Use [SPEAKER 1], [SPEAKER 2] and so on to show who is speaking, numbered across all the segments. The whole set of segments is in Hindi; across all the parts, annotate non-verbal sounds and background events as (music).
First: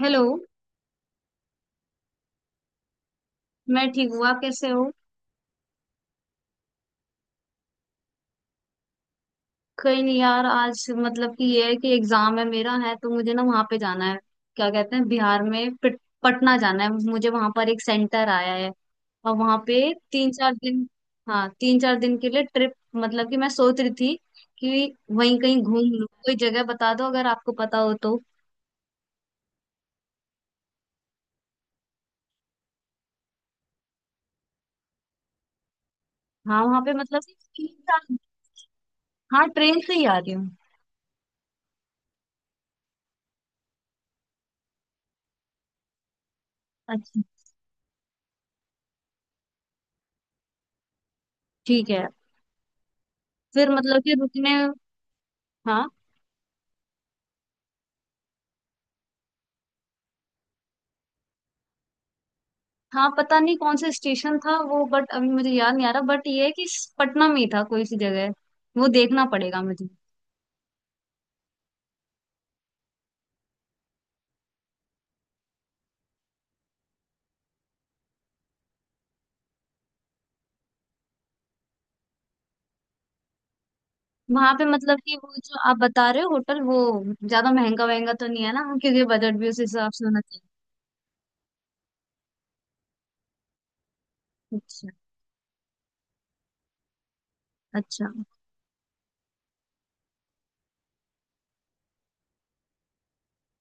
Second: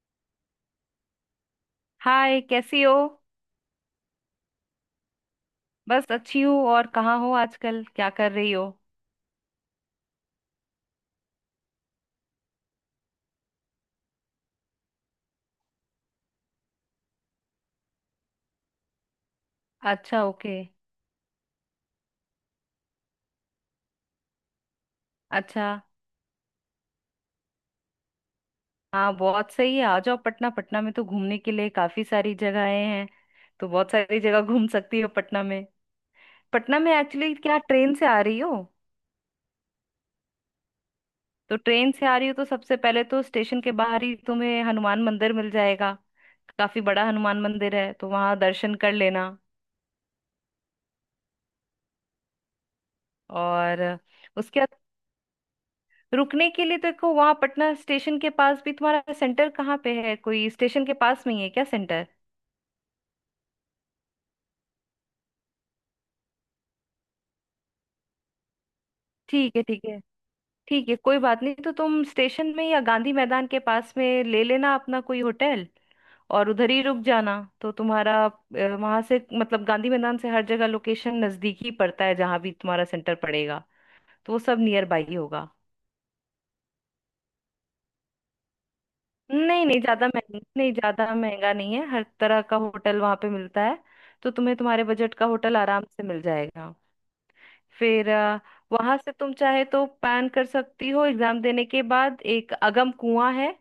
[SPEAKER 1] हेलो।
[SPEAKER 2] हाय, कैसी हो।
[SPEAKER 1] मैं ठीक हूँ, आप कैसे हो?
[SPEAKER 2] बस अच्छी हूँ। और कहाँ हो आजकल, क्या कर रही हो?
[SPEAKER 1] कहीं नहीं यार, आज मतलब कि ये है कि एग्जाम है मेरा, है तो मुझे ना वहां पे जाना है। क्या कहते हैं, बिहार में पटना जाना है मुझे, वहां पर एक सेंटर आया है। और वहां पे
[SPEAKER 2] अच्छा,
[SPEAKER 1] तीन चार
[SPEAKER 2] ओके।
[SPEAKER 1] दिन हाँ, 3 4 दिन के लिए ट्रिप, मतलब कि मैं सोच रही थी कि वहीं कहीं
[SPEAKER 2] अच्छा।
[SPEAKER 1] घूम लूँ। कोई जगह बता दो अगर आपको पता हो तो।
[SPEAKER 2] हाँ बहुत सही है, आ जाओ पटना। पटना में तो घूमने के लिए काफी सारी जगहें हैं, तो बहुत सारी जगह घूम सकती हो पटना में।
[SPEAKER 1] हाँ,
[SPEAKER 2] पटना
[SPEAKER 1] वहां पे
[SPEAKER 2] में
[SPEAKER 1] मतलब कि
[SPEAKER 2] एक्चुअली, क्या
[SPEAKER 1] तीन
[SPEAKER 2] ट्रेन से
[SPEAKER 1] चार।
[SPEAKER 2] आ रही हो?
[SPEAKER 1] हाँ, ट्रेन से ही आ रही हूँ।
[SPEAKER 2] तो ट्रेन से आ रही हो तो सबसे पहले तो स्टेशन के बाहर ही तुम्हें हनुमान मंदिर मिल जाएगा। काफी बड़ा
[SPEAKER 1] अच्छा,
[SPEAKER 2] हनुमान मंदिर है, तो वहाँ दर्शन कर लेना।
[SPEAKER 1] ठीक है। फिर
[SPEAKER 2] और
[SPEAKER 1] मतलब कि रुकने।
[SPEAKER 2] उसके
[SPEAKER 1] हाँ।
[SPEAKER 2] रुकने के लिए देखो, वहां पटना स्टेशन के पास भी, तुम्हारा सेंटर कहाँ पे है? कोई स्टेशन के पास में ही है क्या सेंटर?
[SPEAKER 1] हाँ, पता नहीं कौन सा स्टेशन था वो, बट अभी मुझे याद नहीं आ रहा, बट ये है कि पटना में ही था कोई सी जगह, वो देखना
[SPEAKER 2] ठीक
[SPEAKER 1] पड़ेगा
[SPEAKER 2] है। ठीक
[SPEAKER 1] मुझे।
[SPEAKER 2] है, ठीक है, कोई बात नहीं। तो तुम स्टेशन में या गांधी मैदान के पास में ले लेना अपना कोई होटल, और उधर ही रुक जाना। तो तुम्हारा वहां से, मतलब गांधी मैदान से हर जगह लोकेशन नजदीक ही पड़ता है। जहां भी तुम्हारा सेंटर पड़ेगा, तो वो
[SPEAKER 1] वहां
[SPEAKER 2] सब
[SPEAKER 1] पे
[SPEAKER 2] नियर
[SPEAKER 1] मतलब
[SPEAKER 2] बाई ही
[SPEAKER 1] कि वो
[SPEAKER 2] होगा।
[SPEAKER 1] जो आप बता रहे हो होटल वो, ज्यादा महंगा वहंगा तो नहीं है ना? क्योंकि बजट भी उस
[SPEAKER 2] नहीं नहीं,
[SPEAKER 1] हिसाब से
[SPEAKER 2] ज्यादा
[SPEAKER 1] होना
[SPEAKER 2] महंगा
[SPEAKER 1] चाहिए।
[SPEAKER 2] नहीं, ज्यादा महंगा नहीं है। हर तरह का होटल वहां पे मिलता है, तो तुम्हें तुम्हारे
[SPEAKER 1] अच्छा,
[SPEAKER 2] बजट का होटल आराम से मिल जाएगा।
[SPEAKER 1] अच्छा।
[SPEAKER 2] फिर वहां से तुम चाहे तो पैन कर सकती हो एग्जाम देने के बाद। एक अगम कुआं है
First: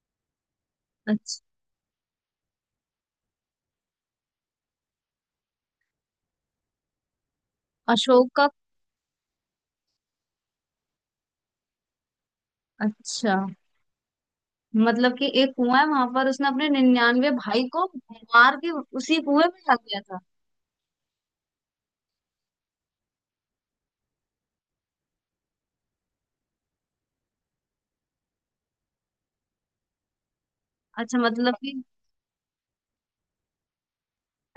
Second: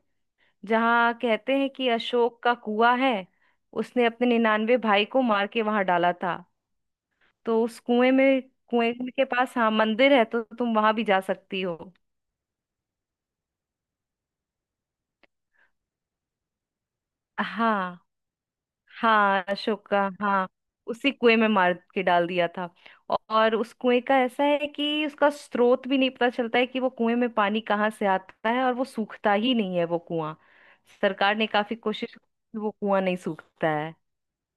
[SPEAKER 2] जहाँ
[SPEAKER 1] अच्छा।
[SPEAKER 2] कहते हैं कि अशोक का कुआं है। उसने अपने 99 भाई को मार के वहां डाला था, तो उस कुएं
[SPEAKER 1] अशोक
[SPEAKER 2] में।
[SPEAKER 1] का।
[SPEAKER 2] कुएं के पास हाँ मंदिर है, तो तुम वहां भी जा सकती हो।
[SPEAKER 1] अच्छा, मतलब कि एक कुआं है वहां पर, उसने अपने 99 भाई को
[SPEAKER 2] हाँ।
[SPEAKER 1] मार के उसी कुएं
[SPEAKER 2] हाँ,
[SPEAKER 1] में रख
[SPEAKER 2] अशोक
[SPEAKER 1] दिया
[SPEAKER 2] का
[SPEAKER 1] था।
[SPEAKER 2] हाँ। उसी कुएं में मार के डाल दिया था। और उस कुएं का ऐसा है कि उसका स्रोत भी नहीं पता चलता है कि वो कुएं में पानी कहाँ से आता है, और वो सूखता ही नहीं है वो कुआं।
[SPEAKER 1] अच्छा,
[SPEAKER 2] सरकार ने
[SPEAKER 1] मतलब कि।
[SPEAKER 2] काफी कोशिश की कि वो, कुआं नहीं सूखता है।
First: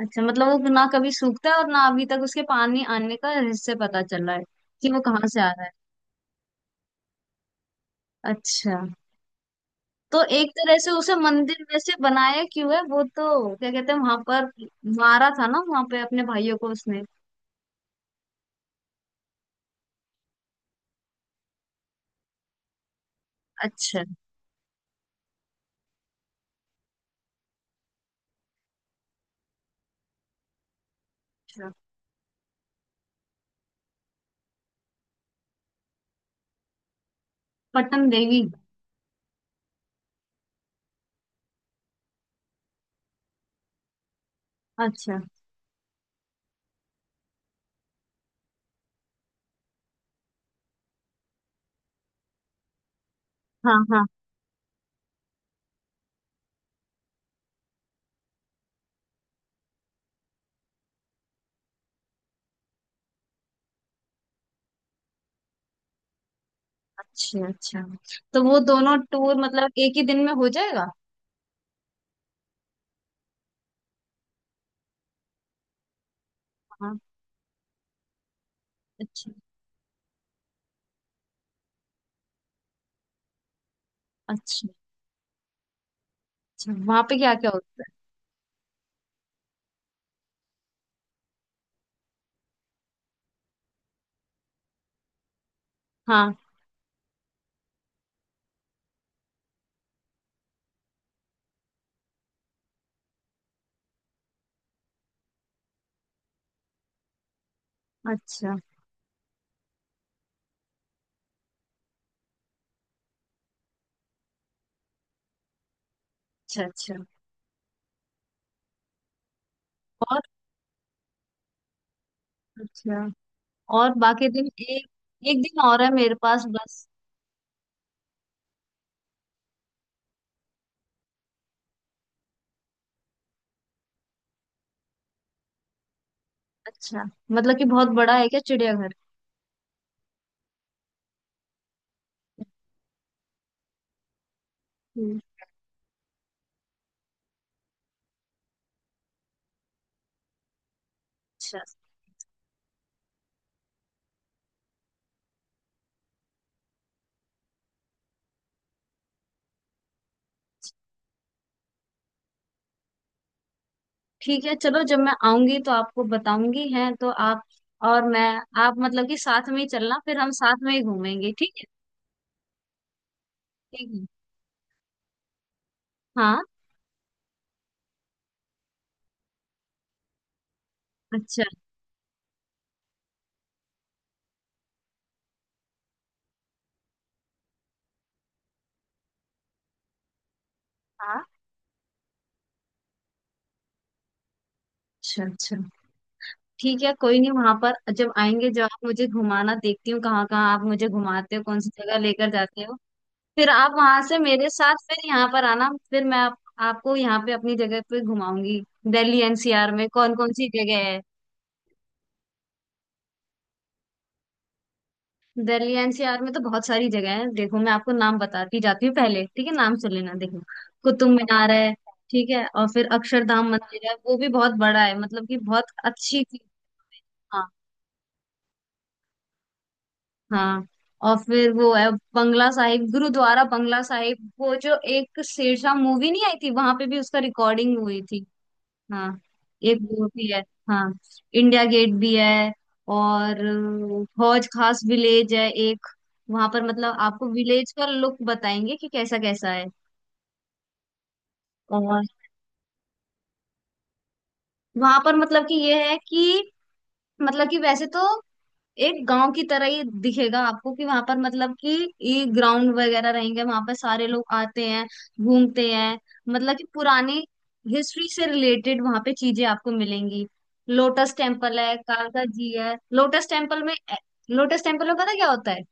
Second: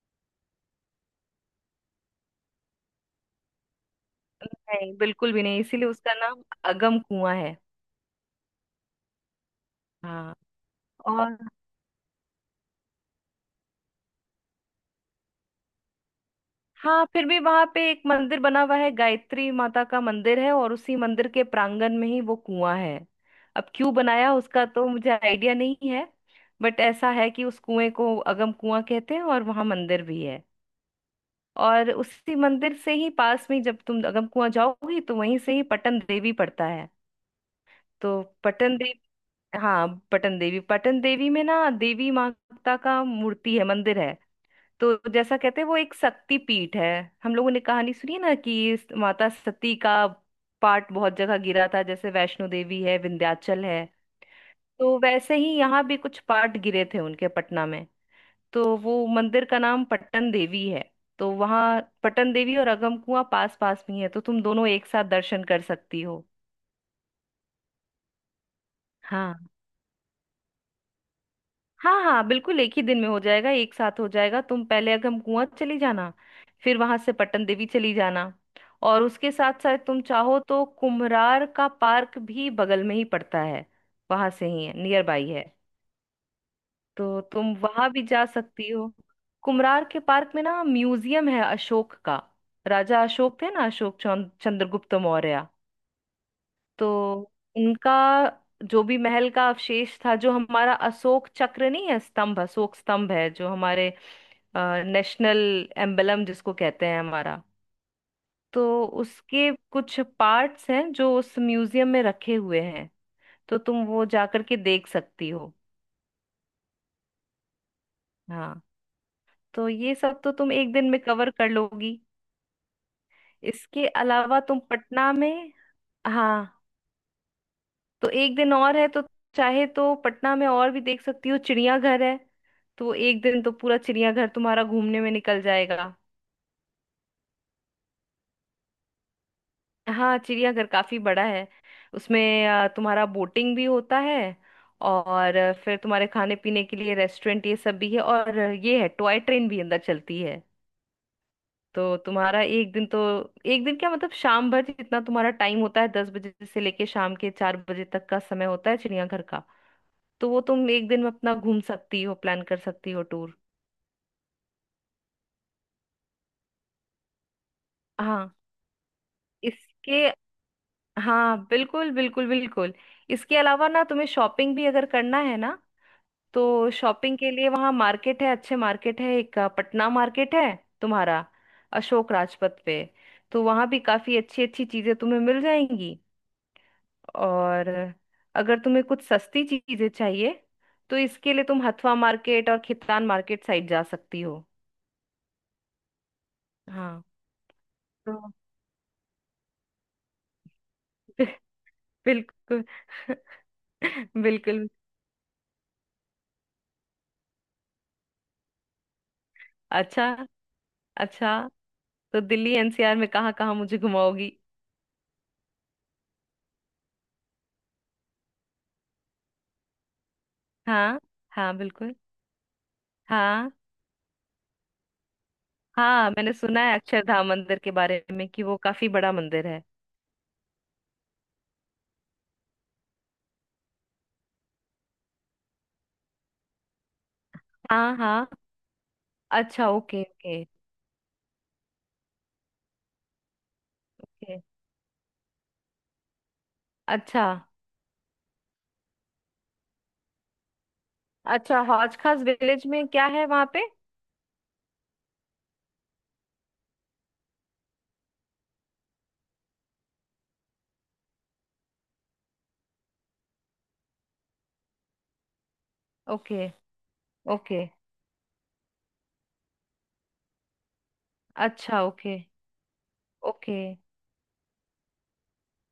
[SPEAKER 1] अच्छा, मतलब वो ना कभी सूखता है और ना अभी तक उसके पानी आने का हिस्से पता चल रहा है कि
[SPEAKER 2] नहीं,
[SPEAKER 1] वो कहाँ
[SPEAKER 2] बिल्कुल
[SPEAKER 1] से
[SPEAKER 2] भी
[SPEAKER 1] आ
[SPEAKER 2] नहीं।
[SPEAKER 1] रहा है।
[SPEAKER 2] इसीलिए उसका नाम अगम कुआं है।
[SPEAKER 1] अच्छा। तो
[SPEAKER 2] हाँ।
[SPEAKER 1] एक तरह से उसे
[SPEAKER 2] और
[SPEAKER 1] मंदिर वैसे बनाया क्यों है वो, तो क्या कहते हैं, वहां पर मारा था ना वहां पे अपने भाइयों को उसने।
[SPEAKER 2] हाँ, फिर भी वहां पे एक मंदिर बना हुआ है। गायत्री माता का मंदिर है, और उसी मंदिर के प्रांगण में ही वो कुआं है। अब क्यों
[SPEAKER 1] अच्छा,
[SPEAKER 2] बनाया उसका तो मुझे आइडिया नहीं है। बट ऐसा है कि उस कुएं को अगम कुआं कहते हैं और वहां मंदिर भी है।
[SPEAKER 1] अच्छा।
[SPEAKER 2] और उसी मंदिर से ही पास में, जब तुम अगम कुआं जाओगी तो वहीं से ही पटन देवी पड़ता है।
[SPEAKER 1] पट्टन
[SPEAKER 2] तो
[SPEAKER 1] देवी।
[SPEAKER 2] पटन देवी, हाँ पटन देवी। पटन देवी में ना देवी माता का मूर्ति है, मंदिर है। तो
[SPEAKER 1] अच्छा।
[SPEAKER 2] जैसा कहते हैं वो एक शक्ति पीठ है। हम लोगों ने कहानी सुनी है ना कि इस माता सती का पार्ट बहुत जगह गिरा था, जैसे वैष्णो देवी है, विंध्याचल
[SPEAKER 1] हाँ,
[SPEAKER 2] है।
[SPEAKER 1] हाँ।
[SPEAKER 2] तो वैसे ही यहाँ भी कुछ पार्ट गिरे थे उनके पटना में, तो वो मंदिर का नाम पट्टन देवी है। तो वहाँ पट्टन देवी और अगम कुआं पास पास में ही है, तो तुम दोनों एक साथ दर्शन कर सकती हो।
[SPEAKER 1] अच्छा, अच्छा। तो वो दोनों टूर
[SPEAKER 2] हाँ।
[SPEAKER 1] मतलब एक ही दिन में हो जाएगा?
[SPEAKER 2] हाँ हाँ, बिल्कुल एक ही दिन में हो जाएगा, एक साथ हो जाएगा। तुम पहले अगम कुआं चली जाना, फिर
[SPEAKER 1] हाँ।
[SPEAKER 2] वहां से पटन देवी चली जाना। और
[SPEAKER 1] अच्छा,
[SPEAKER 2] उसके साथ साथ तुम चाहो तो कुम्हरार का पार्क भी बगल में ही पड़ता है। वहां से ही
[SPEAKER 1] अच्छा।
[SPEAKER 2] है, नियर बाई है।
[SPEAKER 1] अच्छा, वहां पे
[SPEAKER 2] तो
[SPEAKER 1] क्या क्या
[SPEAKER 2] तुम
[SPEAKER 1] होता
[SPEAKER 2] वहां
[SPEAKER 1] है?
[SPEAKER 2] भी जा सकती हो। कुम्हरार के पार्क में ना म्यूजियम है अशोक का। राजा अशोक थे ना, चंद्रगुप्त मौर्य।
[SPEAKER 1] हाँ।
[SPEAKER 2] तो उनका जो भी महल का अवशेष था, जो हमारा अशोक चक्र नहीं है, स्तंभ, अशोक स्तंभ है, जो हमारे नेशनल एम्बलम जिसको कहते हैं हमारा।
[SPEAKER 1] अच्छा,
[SPEAKER 2] तो उसके कुछ पार्ट्स हैं जो उस म्यूजियम में रखे हुए हैं। तो तुम वो जाकर के देख सकती हो।
[SPEAKER 1] अच्छा। अच्छा।
[SPEAKER 2] हाँ। तो ये सब
[SPEAKER 1] और।
[SPEAKER 2] तो तुम एक दिन में कवर कर लोगी।
[SPEAKER 1] अच्छा।
[SPEAKER 2] इसके
[SPEAKER 1] और बाकी
[SPEAKER 2] अलावा
[SPEAKER 1] दिन
[SPEAKER 2] तुम
[SPEAKER 1] एक,
[SPEAKER 2] पटना
[SPEAKER 1] एक
[SPEAKER 2] में।
[SPEAKER 1] दिन और है मेरे पास
[SPEAKER 2] हाँ,
[SPEAKER 1] बस।
[SPEAKER 2] तो एक दिन और है, तो चाहे तो पटना में और भी देख सकती हो। चिड़ियाघर है, तो एक दिन तो पूरा चिड़ियाघर तुम्हारा घूमने में निकल जाएगा।
[SPEAKER 1] अच्छा, मतलब कि बहुत बड़ा है क्या चिड़ियाघर?
[SPEAKER 2] हाँ, चिड़ियाघर काफी बड़ा है। उसमें तुम्हारा बोटिंग भी होता है।
[SPEAKER 1] हम्म,
[SPEAKER 2] और फिर तुम्हारे खाने पीने के लिए रेस्टोरेंट ये सब भी है, और ये है टॉय ट्रेन भी अंदर चलती है।
[SPEAKER 1] अच्छा।
[SPEAKER 2] तो तुम्हारा एक दिन तो, एक दिन क्या मतलब शाम भर, जितना तुम्हारा टाइम होता है, 10 बजे से लेके शाम के 4 बजे तक का समय होता है चिड़ियाघर का। तो वो तुम एक दिन में अपना घूम सकती हो, प्लान कर सकती हो टूर।
[SPEAKER 1] ठीक है, चलो, जब मैं आऊंगी तो आपको बताऊंगी हैं तो आप। और मैं,
[SPEAKER 2] हाँ।
[SPEAKER 1] आप मतलब कि साथ में ही चलना,
[SPEAKER 2] इसके,
[SPEAKER 1] फिर हम साथ में ही घूमेंगे,
[SPEAKER 2] हाँ
[SPEAKER 1] ठीक है।
[SPEAKER 2] बिल्कुल बिल्कुल बिल्कुल। इसके अलावा ना,
[SPEAKER 1] ठीक है।
[SPEAKER 2] तुम्हें शॉपिंग भी अगर करना है ना,
[SPEAKER 1] हाँ।
[SPEAKER 2] तो शॉपिंग के लिए वहाँ मार्केट है, अच्छे मार्केट है। एक पटना मार्केट है तुम्हारा,
[SPEAKER 1] अच्छा।
[SPEAKER 2] अशोक राजपथ पे। तो वहाँ भी काफ़ी अच्छी अच्छी चीज़ें तुम्हें मिल जाएंगी। और अगर तुम्हें कुछ सस्ती चीज़ें चाहिए, तो
[SPEAKER 1] हाँ।
[SPEAKER 2] इसके लिए तुम हथवा मार्केट और खितान मार्केट साइड जा सकती हो।
[SPEAKER 1] अच्छा, अच्छा। ठीक है,
[SPEAKER 2] हाँ।
[SPEAKER 1] कोई नहीं। वहां पर जब
[SPEAKER 2] तो
[SPEAKER 1] आएंगे, जब आप मुझे घुमाना, देखती हूँ कहाँ कहाँ आप मुझे घुमाते
[SPEAKER 2] (laughs)
[SPEAKER 1] हो, कौन सी जगह लेकर जाते
[SPEAKER 2] बिल्कुल।
[SPEAKER 1] हो। फिर आप वहां
[SPEAKER 2] (laughs)
[SPEAKER 1] से मेरे
[SPEAKER 2] बिल्कुल।
[SPEAKER 1] साथ फिर यहाँ पर आना, फिर मैं आपको यहाँ पे अपनी जगह पे घुमाऊंगी। दिल्ली एनसीआर में
[SPEAKER 2] अच्छा,
[SPEAKER 1] कौन कौन सी जगह है?
[SPEAKER 2] अच्छा। तो दिल्ली एनसीआर में कहाँ कहाँ मुझे घुमाओगी?
[SPEAKER 1] दिल्ली एनसीआर में तो बहुत सारी जगह है, देखो, मैं आपको नाम बताती जाती हूँ पहले, ठीक है? नाम सुन लेना, देखो।
[SPEAKER 2] हाँ
[SPEAKER 1] कुतुब मीनार
[SPEAKER 2] हाँ
[SPEAKER 1] है।
[SPEAKER 2] बिल्कुल।
[SPEAKER 1] ठीक है। और फिर अक्षरधाम
[SPEAKER 2] हाँ
[SPEAKER 1] मंदिर है, वो भी बहुत बड़ा है, मतलब कि बहुत
[SPEAKER 2] हाँ,
[SPEAKER 1] अच्छी
[SPEAKER 2] मैंने
[SPEAKER 1] चीज।
[SPEAKER 2] सुना है अक्षरधाम
[SPEAKER 1] हाँ,
[SPEAKER 2] मंदिर के बारे में कि वो काफी बड़ा मंदिर है।
[SPEAKER 1] हाँ। और फिर वो है बंगला साहिब गुरुद्वारा, बंगला साहिब। वो जो एक शेरशाह मूवी नहीं आई थी, वहां पे भी उसका रिकॉर्डिंग
[SPEAKER 2] हाँ
[SPEAKER 1] हुई थी।
[SPEAKER 2] हाँ।
[SPEAKER 1] हाँ।
[SPEAKER 2] अच्छा,
[SPEAKER 1] एक
[SPEAKER 2] ओके
[SPEAKER 1] वो भी
[SPEAKER 2] ओके।
[SPEAKER 1] है। हाँ। इंडिया गेट भी है। और
[SPEAKER 2] ओके।
[SPEAKER 1] हौज खास विलेज है एक। वहां पर मतलब
[SPEAKER 2] अच्छा।
[SPEAKER 1] आपको विलेज का लुक बताएंगे कि कैसा कैसा है।
[SPEAKER 2] अच्छा, हौज
[SPEAKER 1] और
[SPEAKER 2] खास विलेज में क्या है वहां पे?
[SPEAKER 1] वहां पर मतलब कि ये है कि, मतलब कि वैसे तो एक गांव की तरह ही दिखेगा आपको कि वहां पर मतलब कि ये ग्राउंड वगैरह रहेंगे, वहां पर सारे लोग आते हैं, घूमते हैं।
[SPEAKER 2] ओके।
[SPEAKER 1] मतलब कि पुरानी
[SPEAKER 2] ओके।
[SPEAKER 1] हिस्ट्री से रिलेटेड वहां पे चीजें आपको मिलेंगी। लोटस टेम्पल है,
[SPEAKER 2] अच्छा ओके।
[SPEAKER 1] कालका जी है। Lotus
[SPEAKER 2] okay.
[SPEAKER 1] टेम्पल में, लोटस टेम्पल में पता क्या होता है?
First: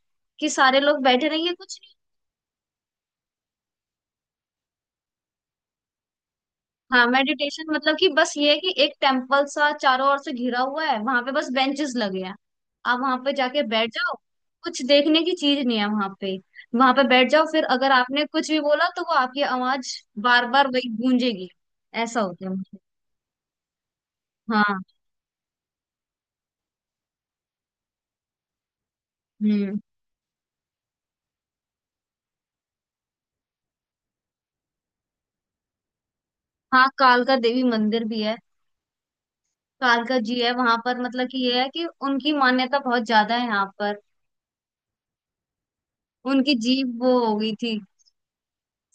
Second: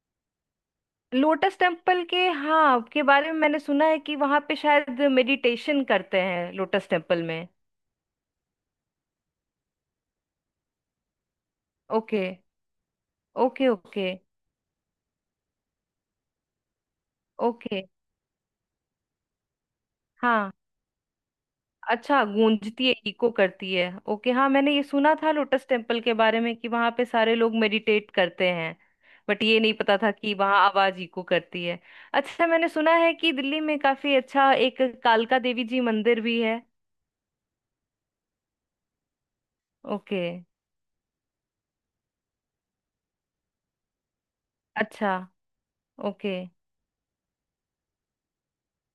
[SPEAKER 1] कि सारे लोग बैठे रहेंगे
[SPEAKER 2] लोटस
[SPEAKER 1] कुछ।
[SPEAKER 2] टेम्पल के, हाँ, के बारे में मैंने सुना है कि वहां पे शायद मेडिटेशन करते हैं लोटस
[SPEAKER 1] हाँ,
[SPEAKER 2] टेम्पल में।
[SPEAKER 1] मेडिटेशन मतलब कि बस ये है कि एक टेम्पल सा चारों ओर से घिरा हुआ है, वहां पे बस बेंचेस लगे
[SPEAKER 2] ओके
[SPEAKER 1] हैं। आप वहां पे जाके
[SPEAKER 2] ओके।
[SPEAKER 1] बैठ
[SPEAKER 2] ओके
[SPEAKER 1] जाओ। कुछ देखने की चीज नहीं है वहां पे। वहां पे बैठ जाओ, फिर
[SPEAKER 2] ओके।
[SPEAKER 1] अगर आपने कुछ भी बोला तो वो आपकी आवाज बार
[SPEAKER 2] हाँ।
[SPEAKER 1] बार वही गूंजेगी। ऐसा
[SPEAKER 2] अच्छा,
[SPEAKER 1] होता है मुझे।
[SPEAKER 2] गूंजती है, इको करती है। ओके, हाँ मैंने
[SPEAKER 1] हाँ।
[SPEAKER 2] ये सुना था लोटस टेम्पल के बारे में कि वहां पे सारे लोग मेडिटेट करते हैं। बट ये नहीं
[SPEAKER 1] हम्म,
[SPEAKER 2] पता था कि वहां आवाज इको करती है। अच्छा, मैंने सुना है कि दिल्ली में काफी अच्छा एक कालका देवी जी मंदिर भी है।
[SPEAKER 1] हाँ, कालका देवी मंदिर भी है। कालका
[SPEAKER 2] ओके।
[SPEAKER 1] जी है वहां पर, मतलब कि ये है कि उनकी मान्यता बहुत ज्यादा है यहाँ पर।
[SPEAKER 2] अच्छा। ओके।
[SPEAKER 1] उनकी जीभ वो हो गई थी,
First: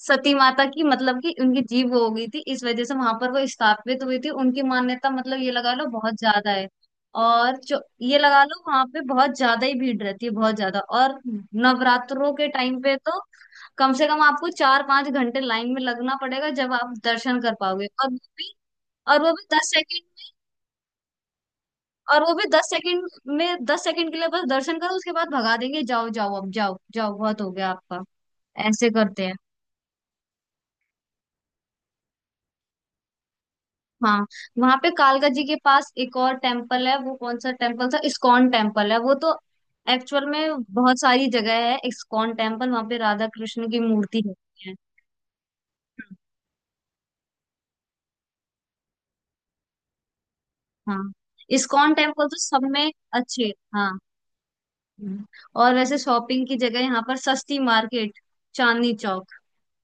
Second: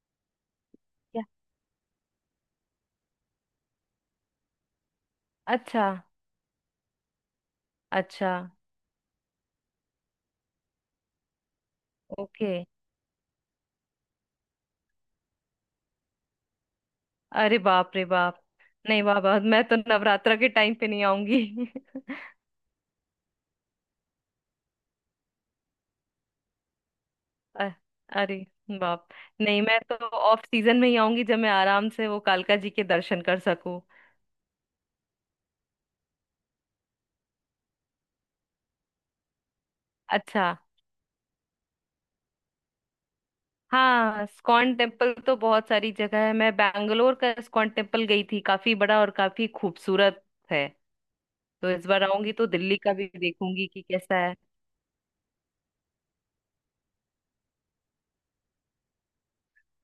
[SPEAKER 1] सती माता की, मतलब
[SPEAKER 2] क्या?
[SPEAKER 1] कि उनकी जीव वो हो गई थी, इस वजह से वहां पर वो स्थापित हुई थी, उनकी मान्यता मतलब ये लगा लो
[SPEAKER 2] अच्छा।
[SPEAKER 1] बहुत ज्यादा है। और जो ये
[SPEAKER 2] अच्छा।
[SPEAKER 1] लगा लो, वहां पे बहुत ज्यादा ही भीड़ रहती है, बहुत ज्यादा। और नवरात्रों के
[SPEAKER 2] ओके।
[SPEAKER 1] टाइम पे तो कम से कम आपको 4 5 घंटे लाइन में लगना पड़ेगा जब आप दर्शन कर
[SPEAKER 2] अरे
[SPEAKER 1] पाओगे।
[SPEAKER 2] बाप रे
[SPEAKER 1] और वो
[SPEAKER 2] बाप,
[SPEAKER 1] भी,
[SPEAKER 2] नहीं
[SPEAKER 1] और वो
[SPEAKER 2] बाबा,
[SPEAKER 1] भी
[SPEAKER 2] मैं
[SPEAKER 1] दस
[SPEAKER 2] तो
[SPEAKER 1] सेकंड में।
[SPEAKER 2] नवरात्रा के टाइम पे नहीं आऊंगी।
[SPEAKER 1] और वो भी दस सेकंड में, 10 सेकंड के लिए बस दर्शन करो, उसके बाद भगा देंगे, जाओ जाओ, अब जाओ जाओ, बहुत हो गया
[SPEAKER 2] अ-
[SPEAKER 1] आपका।
[SPEAKER 2] अरे
[SPEAKER 1] ऐसे
[SPEAKER 2] बाप।
[SPEAKER 1] करते हैं।
[SPEAKER 2] नहीं मैं तो ऑफ सीजन में ही आऊंगी, जब मैं आराम से वो कालका जी के दर्शन कर सकूं।
[SPEAKER 1] हाँ। वहां पे कालका जी के पास एक और टेम्पल है, वो कौन सा टेम्पल था, इस्कॉन टेम्पल है वो तो। एक्चुअल
[SPEAKER 2] अच्छा।
[SPEAKER 1] में बहुत सारी जगह है इस्कॉन टेम्पल, वहां पे राधा कृष्ण की मूर्ति
[SPEAKER 2] हाँ,
[SPEAKER 1] होती
[SPEAKER 2] स्कॉन
[SPEAKER 1] है।
[SPEAKER 2] टेम्पल तो बहुत सारी जगह है। मैं बैंगलोर का स्कॉन टेम्पल गई थी, काफी बड़ा और काफी खूबसूरत है।
[SPEAKER 1] हाँ,
[SPEAKER 2] तो इस
[SPEAKER 1] इस्कॉन
[SPEAKER 2] बार
[SPEAKER 1] टेम्पल
[SPEAKER 2] आऊंगी
[SPEAKER 1] तो
[SPEAKER 2] तो
[SPEAKER 1] सब
[SPEAKER 2] दिल्ली
[SPEAKER 1] में
[SPEAKER 2] का भी
[SPEAKER 1] अच्छे।
[SPEAKER 2] देखूंगी कि
[SPEAKER 1] हाँ।
[SPEAKER 2] कैसा है।
[SPEAKER 1] हम्म। और वैसे शॉपिंग की जगह यहाँ पर सस्ती market, Chandni Chowk,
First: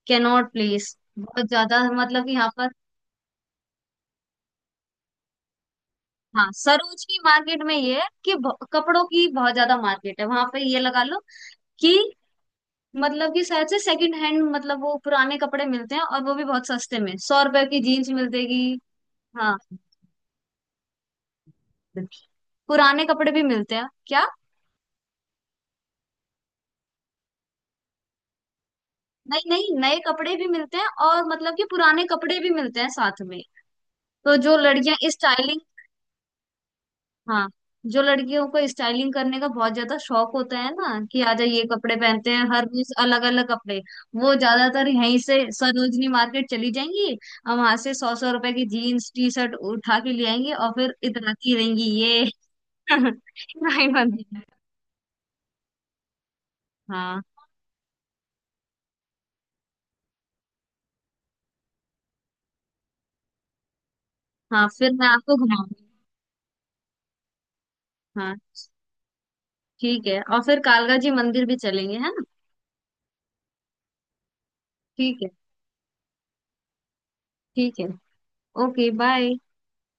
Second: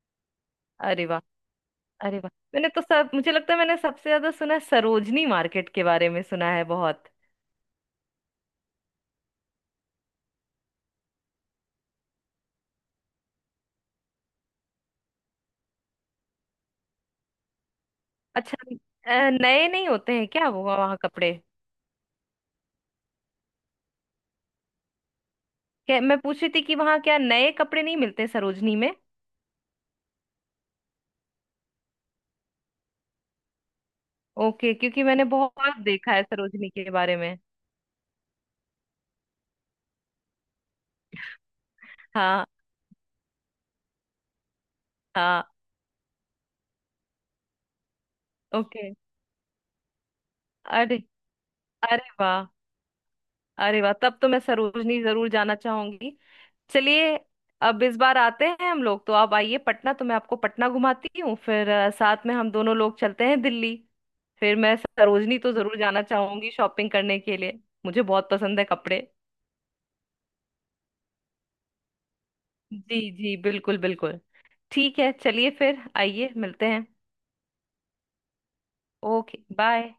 [SPEAKER 1] Connaught Place,
[SPEAKER 2] अरे वाह।
[SPEAKER 1] बहुत ज्यादा
[SPEAKER 2] अरे
[SPEAKER 1] मतलब
[SPEAKER 2] वाह,
[SPEAKER 1] कि यहाँ
[SPEAKER 2] मैंने
[SPEAKER 1] पर।
[SPEAKER 2] तो सब, मुझे लगता है मैंने सबसे ज्यादा सुना है सरोजनी मार्केट के बारे में,
[SPEAKER 1] हाँ,
[SPEAKER 2] सुना है
[SPEAKER 1] सरोज
[SPEAKER 2] बहुत।
[SPEAKER 1] की मार्केट में ये है कि कपड़ों की बहुत ज्यादा मार्केट है वहां पे, ये लगा लो कि, मतलब कि शायद से सेकंड हैंड, मतलब वो पुराने कपड़े मिलते हैं, और वो भी बहुत सस्ते में 100 रुपए की जीन्स मिल
[SPEAKER 2] अच्छा,
[SPEAKER 1] जाएगी। हाँ?
[SPEAKER 2] नए नहीं होते हैं क्या वो वहाँ कपड़े?
[SPEAKER 1] पुराने कपड़े भी मिलते हैं क्या?
[SPEAKER 2] क्या, मैं पूछ रही थी कि वहां क्या नए कपड़े नहीं मिलते सरोजनी में?
[SPEAKER 1] नहीं, नहीं, नए कपड़े भी मिलते हैं, और मतलब कि पुराने कपड़े भी मिलते हैं साथ में। तो जो
[SPEAKER 2] ओके, क्योंकि
[SPEAKER 1] लड़कियां
[SPEAKER 2] मैंने
[SPEAKER 1] स्टाइलिश।
[SPEAKER 2] बहुत देखा है सरोजनी के बारे में।
[SPEAKER 1] हाँ, जो लड़कियों को स्टाइलिंग करने का बहुत ज्यादा शौक होता है ना, कि आजा ये कपड़े पहनते हैं
[SPEAKER 2] हाँ।
[SPEAKER 1] हर रोज अलग अलग कपड़े, वो ज्यादातर यहीं से
[SPEAKER 2] हाँ।
[SPEAKER 1] सरोजनी मार्केट चली जाएंगी। और वहां से 100 100 रुपए की
[SPEAKER 2] ओके।
[SPEAKER 1] जीन्स टी शर्ट उठा के ले आएंगी और फिर
[SPEAKER 2] अरे।
[SPEAKER 1] इतराती रहेंगी
[SPEAKER 2] अरे
[SPEAKER 1] ये।
[SPEAKER 2] वाह।
[SPEAKER 1] (laughs)
[SPEAKER 2] अरे
[SPEAKER 1] नहीं
[SPEAKER 2] वाह, तब
[SPEAKER 1] बनती
[SPEAKER 2] तो मैं
[SPEAKER 1] है।
[SPEAKER 2] सरोजनी जरूर जाना चाहूंगी। चलिए,
[SPEAKER 1] हाँ,
[SPEAKER 2] अब इस बार आते हैं हम लोग, तो आप आइए पटना, तो मैं आपको पटना घुमाती हूँ। फिर साथ में हम दोनों लोग चलते हैं दिल्ली। फिर
[SPEAKER 1] हाँ।
[SPEAKER 2] मैं
[SPEAKER 1] फिर मैं आपको
[SPEAKER 2] सरोजनी तो
[SPEAKER 1] घुमाऊंगी।
[SPEAKER 2] जरूर जाना चाहूंगी शॉपिंग करने के लिए। मुझे बहुत
[SPEAKER 1] हाँ,
[SPEAKER 2] पसंद है कपड़े।
[SPEAKER 1] ठीक है। और फिर कालका जी मंदिर भी चलेंगे, है ना?
[SPEAKER 2] जी जी, बिल्कुल बिल्कुल। ठीक है,
[SPEAKER 1] ठीक है।
[SPEAKER 2] चलिए फिर आइए, मिलते हैं।
[SPEAKER 1] ठीक है। Okay bye.
[SPEAKER 2] Okay bye.